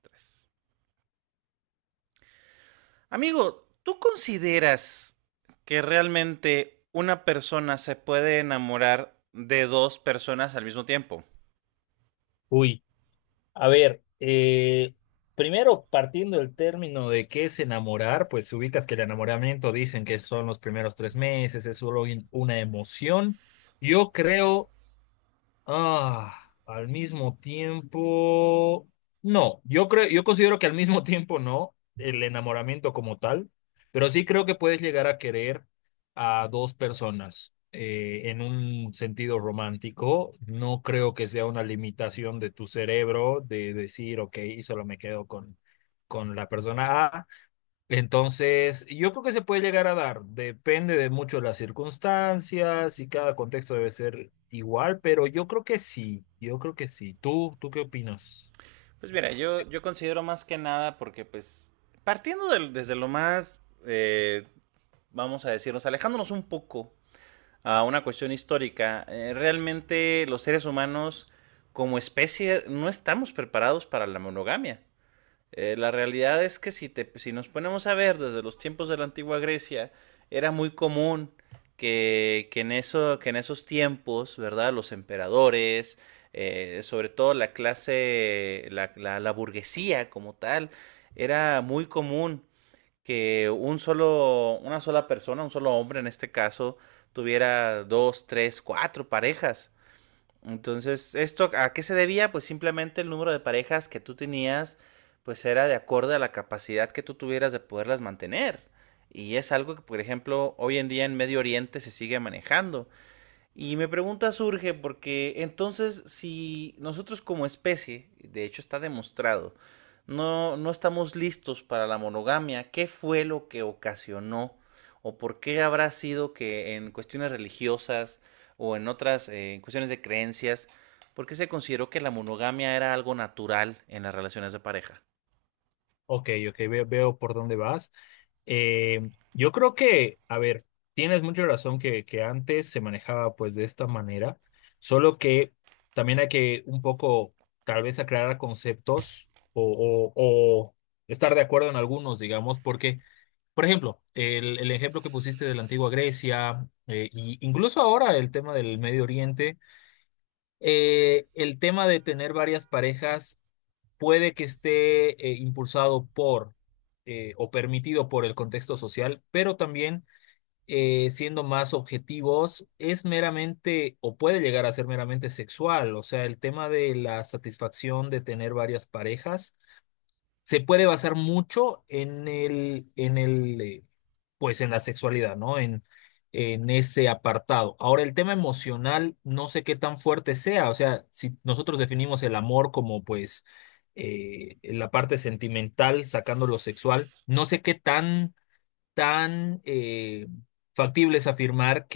Tres. Amigo, ¿tú consideras que realmente una persona se puede enamorar de dos personas al mismo tiempo? Uy, a ver, primero partiendo del término de qué es enamorar, pues ubicas que el enamoramiento dicen que son los primeros 3 meses, es solo una emoción. Yo creo Al mismo tiempo, no, yo considero que al mismo tiempo no, el enamoramiento como tal, pero sí creo que puedes llegar a querer a dos personas en un sentido romántico. No creo que sea una limitación de tu cerebro de decir, ok, solo me quedo con la persona A. Entonces, yo creo que se puede llegar a dar, depende de mucho de las circunstancias y cada contexto debe ser igual, pero yo creo que sí, yo creo que sí. ¿Tú qué opinas? Pues mira, yo considero más que nada porque pues desde lo más, eh, vamos a decirnos, alejándonos un poco a una cuestión histórica, realmente los seres humanos como especie no estamos preparados para la monogamia. La realidad es que si nos ponemos a ver desde los tiempos de la antigua Grecia, era muy común que en esos tiempos, ¿verdad? Los emperadores, sobre todo la clase, la burguesía como tal, era muy común que una sola persona, un solo hombre en este caso, tuviera dos, tres, cuatro parejas. Entonces, ¿esto a qué se debía? Pues simplemente el número de parejas que tú tenías, pues era de acuerdo a la capacidad que tú tuvieras de poderlas mantener. Y es algo que, por ejemplo, hoy en día en Medio Oriente se sigue manejando. Y mi pregunta surge porque entonces si nosotros como especie, de hecho está demostrado, no, no estamos listos para la monogamia, ¿qué fue lo que ocasionó? ¿O por qué habrá sido que en cuestiones religiosas o en otras en cuestiones de creencias, por qué se consideró que la monogamia era algo natural en las relaciones de pareja? Ok, ok, veo por dónde vas. Yo creo que, a ver, tienes mucha razón que antes se manejaba pues de esta manera, solo que también hay que un poco tal vez aclarar conceptos o estar de acuerdo en algunos, digamos, porque... Por ejemplo, el ejemplo que pusiste de la antigua Grecia, y incluso ahora el tema del Medio Oriente, el tema de tener varias parejas puede que esté impulsado por o permitido por el contexto social, pero también siendo más objetivos, es meramente o puede llegar a ser meramente sexual, o sea, el tema de la satisfacción de tener varias parejas se puede basar mucho en el, pues en la sexualidad, ¿no? En ese apartado. Ahora, el tema emocional, no sé qué tan fuerte sea. O sea, si nosotros definimos el amor como, pues, la parte sentimental, sacando lo sexual, no sé qué tan, tan eh, factible es afirmar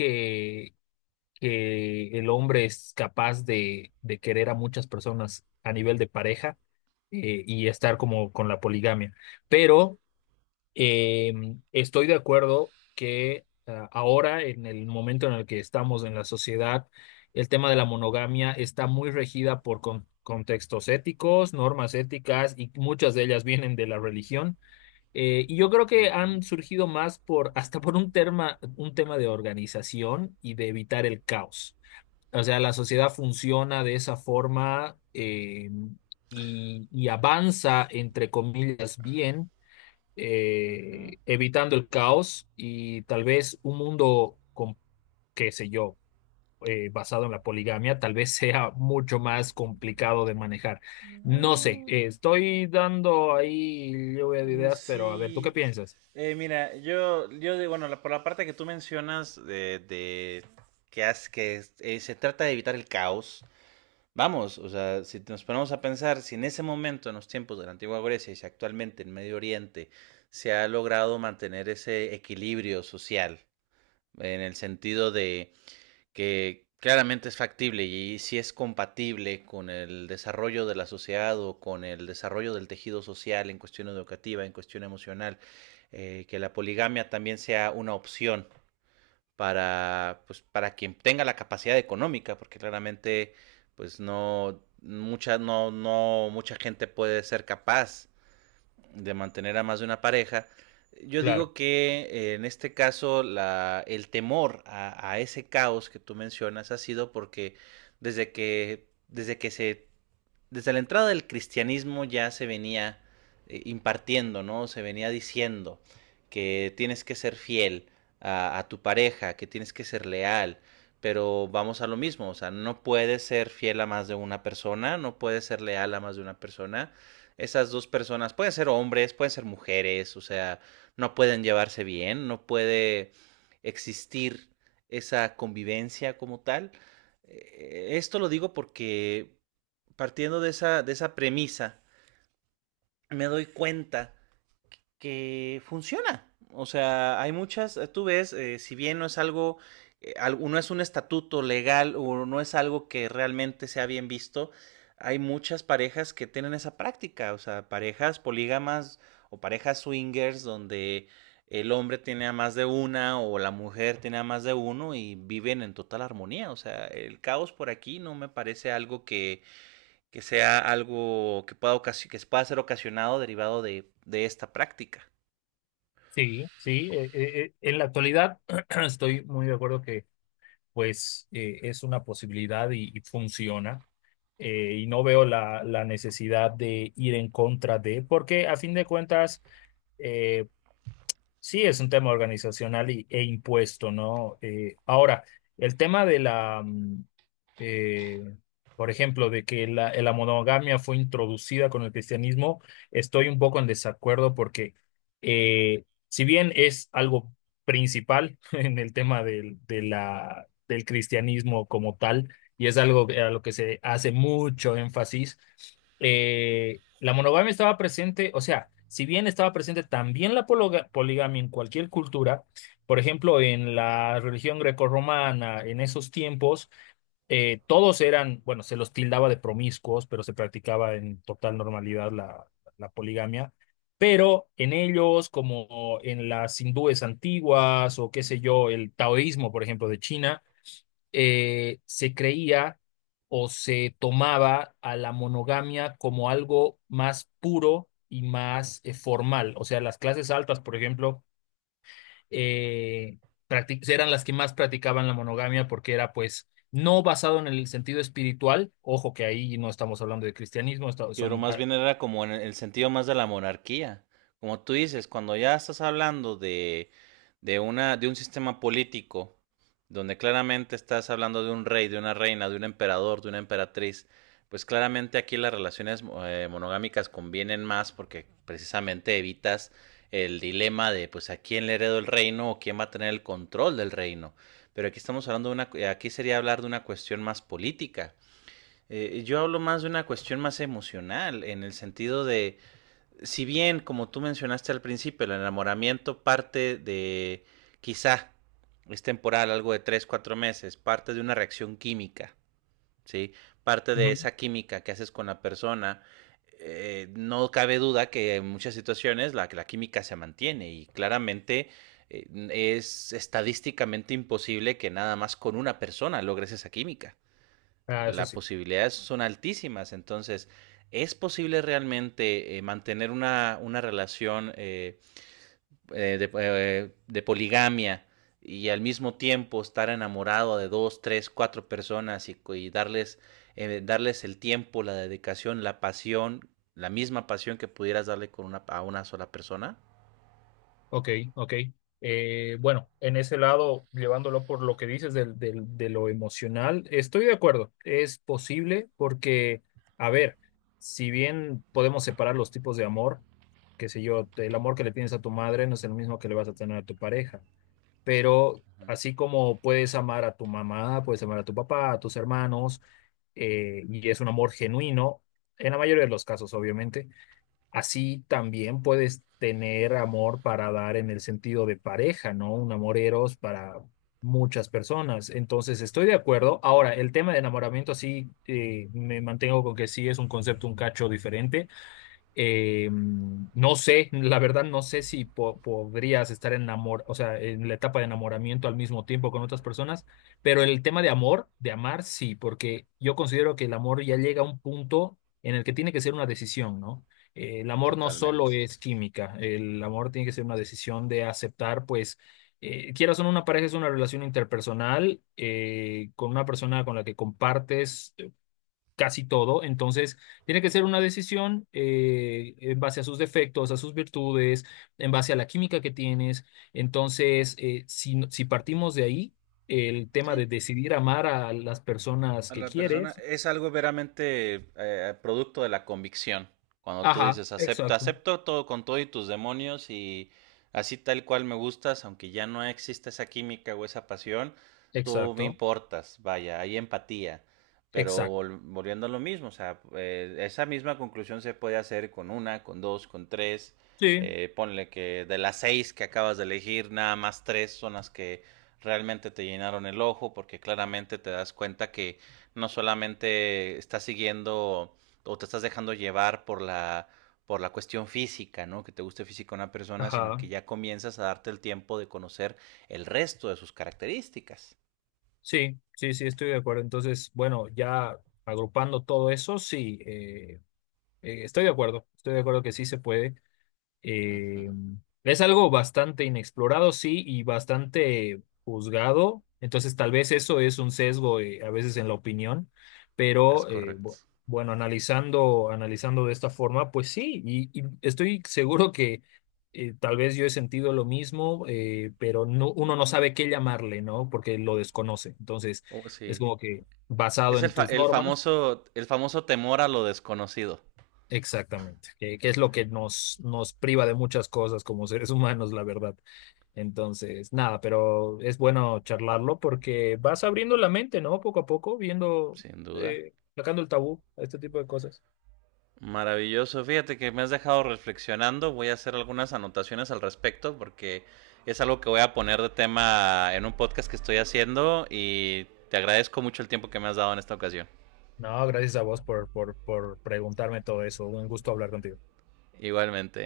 que el hombre es capaz de querer a muchas personas a nivel de pareja y estar como con la poligamia. Pero eh, estoy de acuerdo que ahora, en el momento en el que estamos en la sociedad, el tema de la monogamia está muy regida por contextos éticos, normas éticas y muchas de ellas vienen de la religión. Y yo creo que Ujú, han surgido más por hasta por un tema de organización y de evitar el caos. O sea, la sociedad funciona de esa forma y avanza, entre comillas, bien, ujú. Evitando el caos y tal vez un mundo con, qué sé yo, basado en la poligamia, tal vez sea mucho más complicado de manejar. No sé, No. Estoy dando ahí lluvia de Mm, ideas, pero a ver, ¿tú qué sí. piensas? Mira, yo de, bueno, la- por la parte que tú mencionas de que se trata de evitar el caos, vamos, o sea, si nos ponemos a pensar, si en ese momento, en los tiempos de la antigua Grecia y si actualmente en Medio Oriente se ha logrado mantener ese equilibrio social, en el sentido que claramente es factible y si es compatible con el desarrollo de la sociedad o con el desarrollo del tejido social en cuestión educativa, en cuestión emocional, que la poligamia también sea una opción para quien tenga la capacidad económica, porque claramente pues no mucha gente puede ser capaz de mantener a más de una pareja. Yo Claro, digo que en este caso el temor a ese caos que tú mencionas ha sido porque desde que se desde la entrada del cristianismo ya se venía impartiendo, ¿no? Se venía diciendo que tienes que ser fiel a tu pareja, que tienes que ser leal, pero vamos a lo mismo, o sea, no puedes ser fiel a más de una persona, no puedes ser leal a más de una persona. Esas dos personas pueden ser hombres, pueden ser mujeres, o sea, no pueden llevarse bien, no puede existir esa convivencia como tal. Esto lo digo porque partiendo de esa premisa, me doy cuenta que funciona. O sea, hay muchas, tú ves, si bien no es algo, eh, no es un estatuto legal o no es algo que realmente sea bien visto. Hay muchas parejas que tienen esa práctica, o sea, parejas polígamas o parejas swingers donde el hombre tiene a más de una o la mujer tiene a más de uno y viven en total armonía. O sea, el caos por aquí no me parece algo que sea algo que pueda ser ocasionado derivado de esta práctica. sí, sí. En la actualidad estoy muy de acuerdo que pues es una posibilidad y funciona. Y no veo la necesidad de ir en contra de, porque a fin de cuentas, eh, sí, es un tema organizacional e impuesto, ¿no? Ahora, el tema de la, eh, por ejemplo, de que la monogamia fue introducida con el cristianismo, estoy un poco en desacuerdo porque si bien es algo principal en el tema del cristianismo como tal, y es algo a lo que se hace mucho énfasis, la monogamia estaba presente, o sea, si bien estaba presente también la poligamia en cualquier cultura, por ejemplo, en la religión grecorromana, en esos tiempos, todos eran, bueno, se los tildaba de promiscuos, pero se practicaba en total normalidad la, la poligamia. Pero en ellos, como en las hindúes antiguas o qué sé yo, el taoísmo, por ejemplo, de China, se creía o se tomaba a la monogamia como algo más puro y más formal. O sea, las clases altas, por ejemplo, eh, eran las que más practicaban la monogamia porque era pues no basado en el sentido espiritual. Ojo que ahí no estamos hablando de cristianismo, Pero son... más ah, bien era como en el sentido más de la monarquía. Como tú dices, cuando ya estás hablando de un sistema político donde claramente estás hablando de un rey, de una reina, de un emperador, de una emperatriz, pues claramente aquí las relaciones monogámicas convienen más porque precisamente evitas el dilema de pues a quién le heredo el reino o quién va a tener el control del reino. Pero aquí estamos hablando aquí sería hablar de una cuestión más política. Yo hablo más de una cuestión más emocional, en el sentido de, si bien, como tú mencionaste al principio, el enamoramiento parte de, quizá, es temporal, algo de 3, 4 meses, parte de una reacción química, ¿sí? Parte ujú, de esa química que haces con la persona. No cabe duda que en muchas situaciones la química se mantiene y claramente eh, es estadísticamente imposible que nada más con una persona logres esa química. ah, eso Las sí. posibilidades son altísimas. Entonces, ¿es posible realmente mantener una relación de poligamia y al mismo tiempo estar enamorado de dos, tres, cuatro personas darles el tiempo, la dedicación, la pasión, la misma pasión que pudieras darle a una sola persona? Ok, ok. Bueno, en ese lado, llevándolo por lo que dices de lo emocional, estoy de acuerdo. Es posible porque, a ver, si bien podemos separar los tipos de amor, qué sé yo, el amor que le tienes a tu madre no es el mismo que le vas a tener a tu pareja, pero así como puedes amar a tu mamá, puedes amar a tu papá, a tus hermanos, y es un amor genuino, en la mayoría de los casos, obviamente. Así también puedes tener amor para dar en el sentido de pareja, ¿no? Un amor eros para muchas personas. Entonces, estoy de acuerdo. Ahora, el tema de enamoramiento, sí, me mantengo con que sí es un concepto un cacho diferente. No sé, la verdad no sé si podrías estar enamor, o sea, en la etapa de enamoramiento al mismo tiempo con otras personas, pero el tema de amor, de amar, sí, porque yo considero que el amor ya llega a un punto en el que tiene que ser una decisión, ¿no? El amor no solo Totalmente. es química, el amor tiene que ser una decisión de aceptar, pues, quieras o no, una pareja es una relación interpersonal con una persona con la que compartes casi todo. Entonces, tiene que ser una decisión en base a sus defectos, a sus virtudes, en base a la química que tienes. Entonces, si partimos de ahí, el tema Sí, de pues decidir amar a las personas a que la persona quieres. es algo veramente producto de la convicción. Cuando tú Ajá, dices, acepto, exacto, acepto todo con todo y tus demonios y así tal cual me gustas, aunque ya no exista esa química o esa pasión, tú me exacto, importas, vaya, hay empatía. Pero exacto. Volviendo a lo mismo, o sea, esa misma conclusión se puede hacer con una, con dos, con tres. Sí, Ponle que de las seis que acabas de elegir, nada más tres son las que realmente te llenaron el ojo, porque claramente te das cuenta que no solamente estás siguiendo o te estás dejando llevar por la cuestión física, ¿no? Que te guste física una persona, sino que ajá, ya comienzas a darte el tiempo de conocer el resto de sus características. sí, sí, sí, estoy de acuerdo. Entonces, bueno, ya agrupando todo eso, sí, estoy de acuerdo que sí se puede. Ujú. Eh, es algo bastante inexplorado, sí, y bastante juzgado. Entonces, tal vez eso es un sesgo a veces en la opinión, Es pero correcto. Bueno, analizando, analizando de esta forma, pues sí, y estoy seguro que tal vez yo he sentido lo mismo, pero no, uno no sabe qué llamarle, ¿no? Porque lo desconoce. Entonces, Oh, es sí. como que basado Es el, en fa- tus el normas. famoso, el famoso temor a lo desconocido, Exactamente, que es lo que nos priva de muchas cosas como seres humanos, la verdad. Entonces, nada, pero es bueno charlarlo porque vas abriendo la mente, ¿no? Poco a poco, viendo, sin duda. Sacando el tabú a este tipo de cosas. Maravilloso, fíjate que me has dejado reflexionando, voy a hacer algunas anotaciones al respecto porque es algo que voy a poner de tema en un podcast que estoy haciendo, y te agradezco mucho el tiempo que me has dado en esta ocasión. No, gracias a vos por preguntarme todo eso. Un gusto hablar contigo. Igualmente.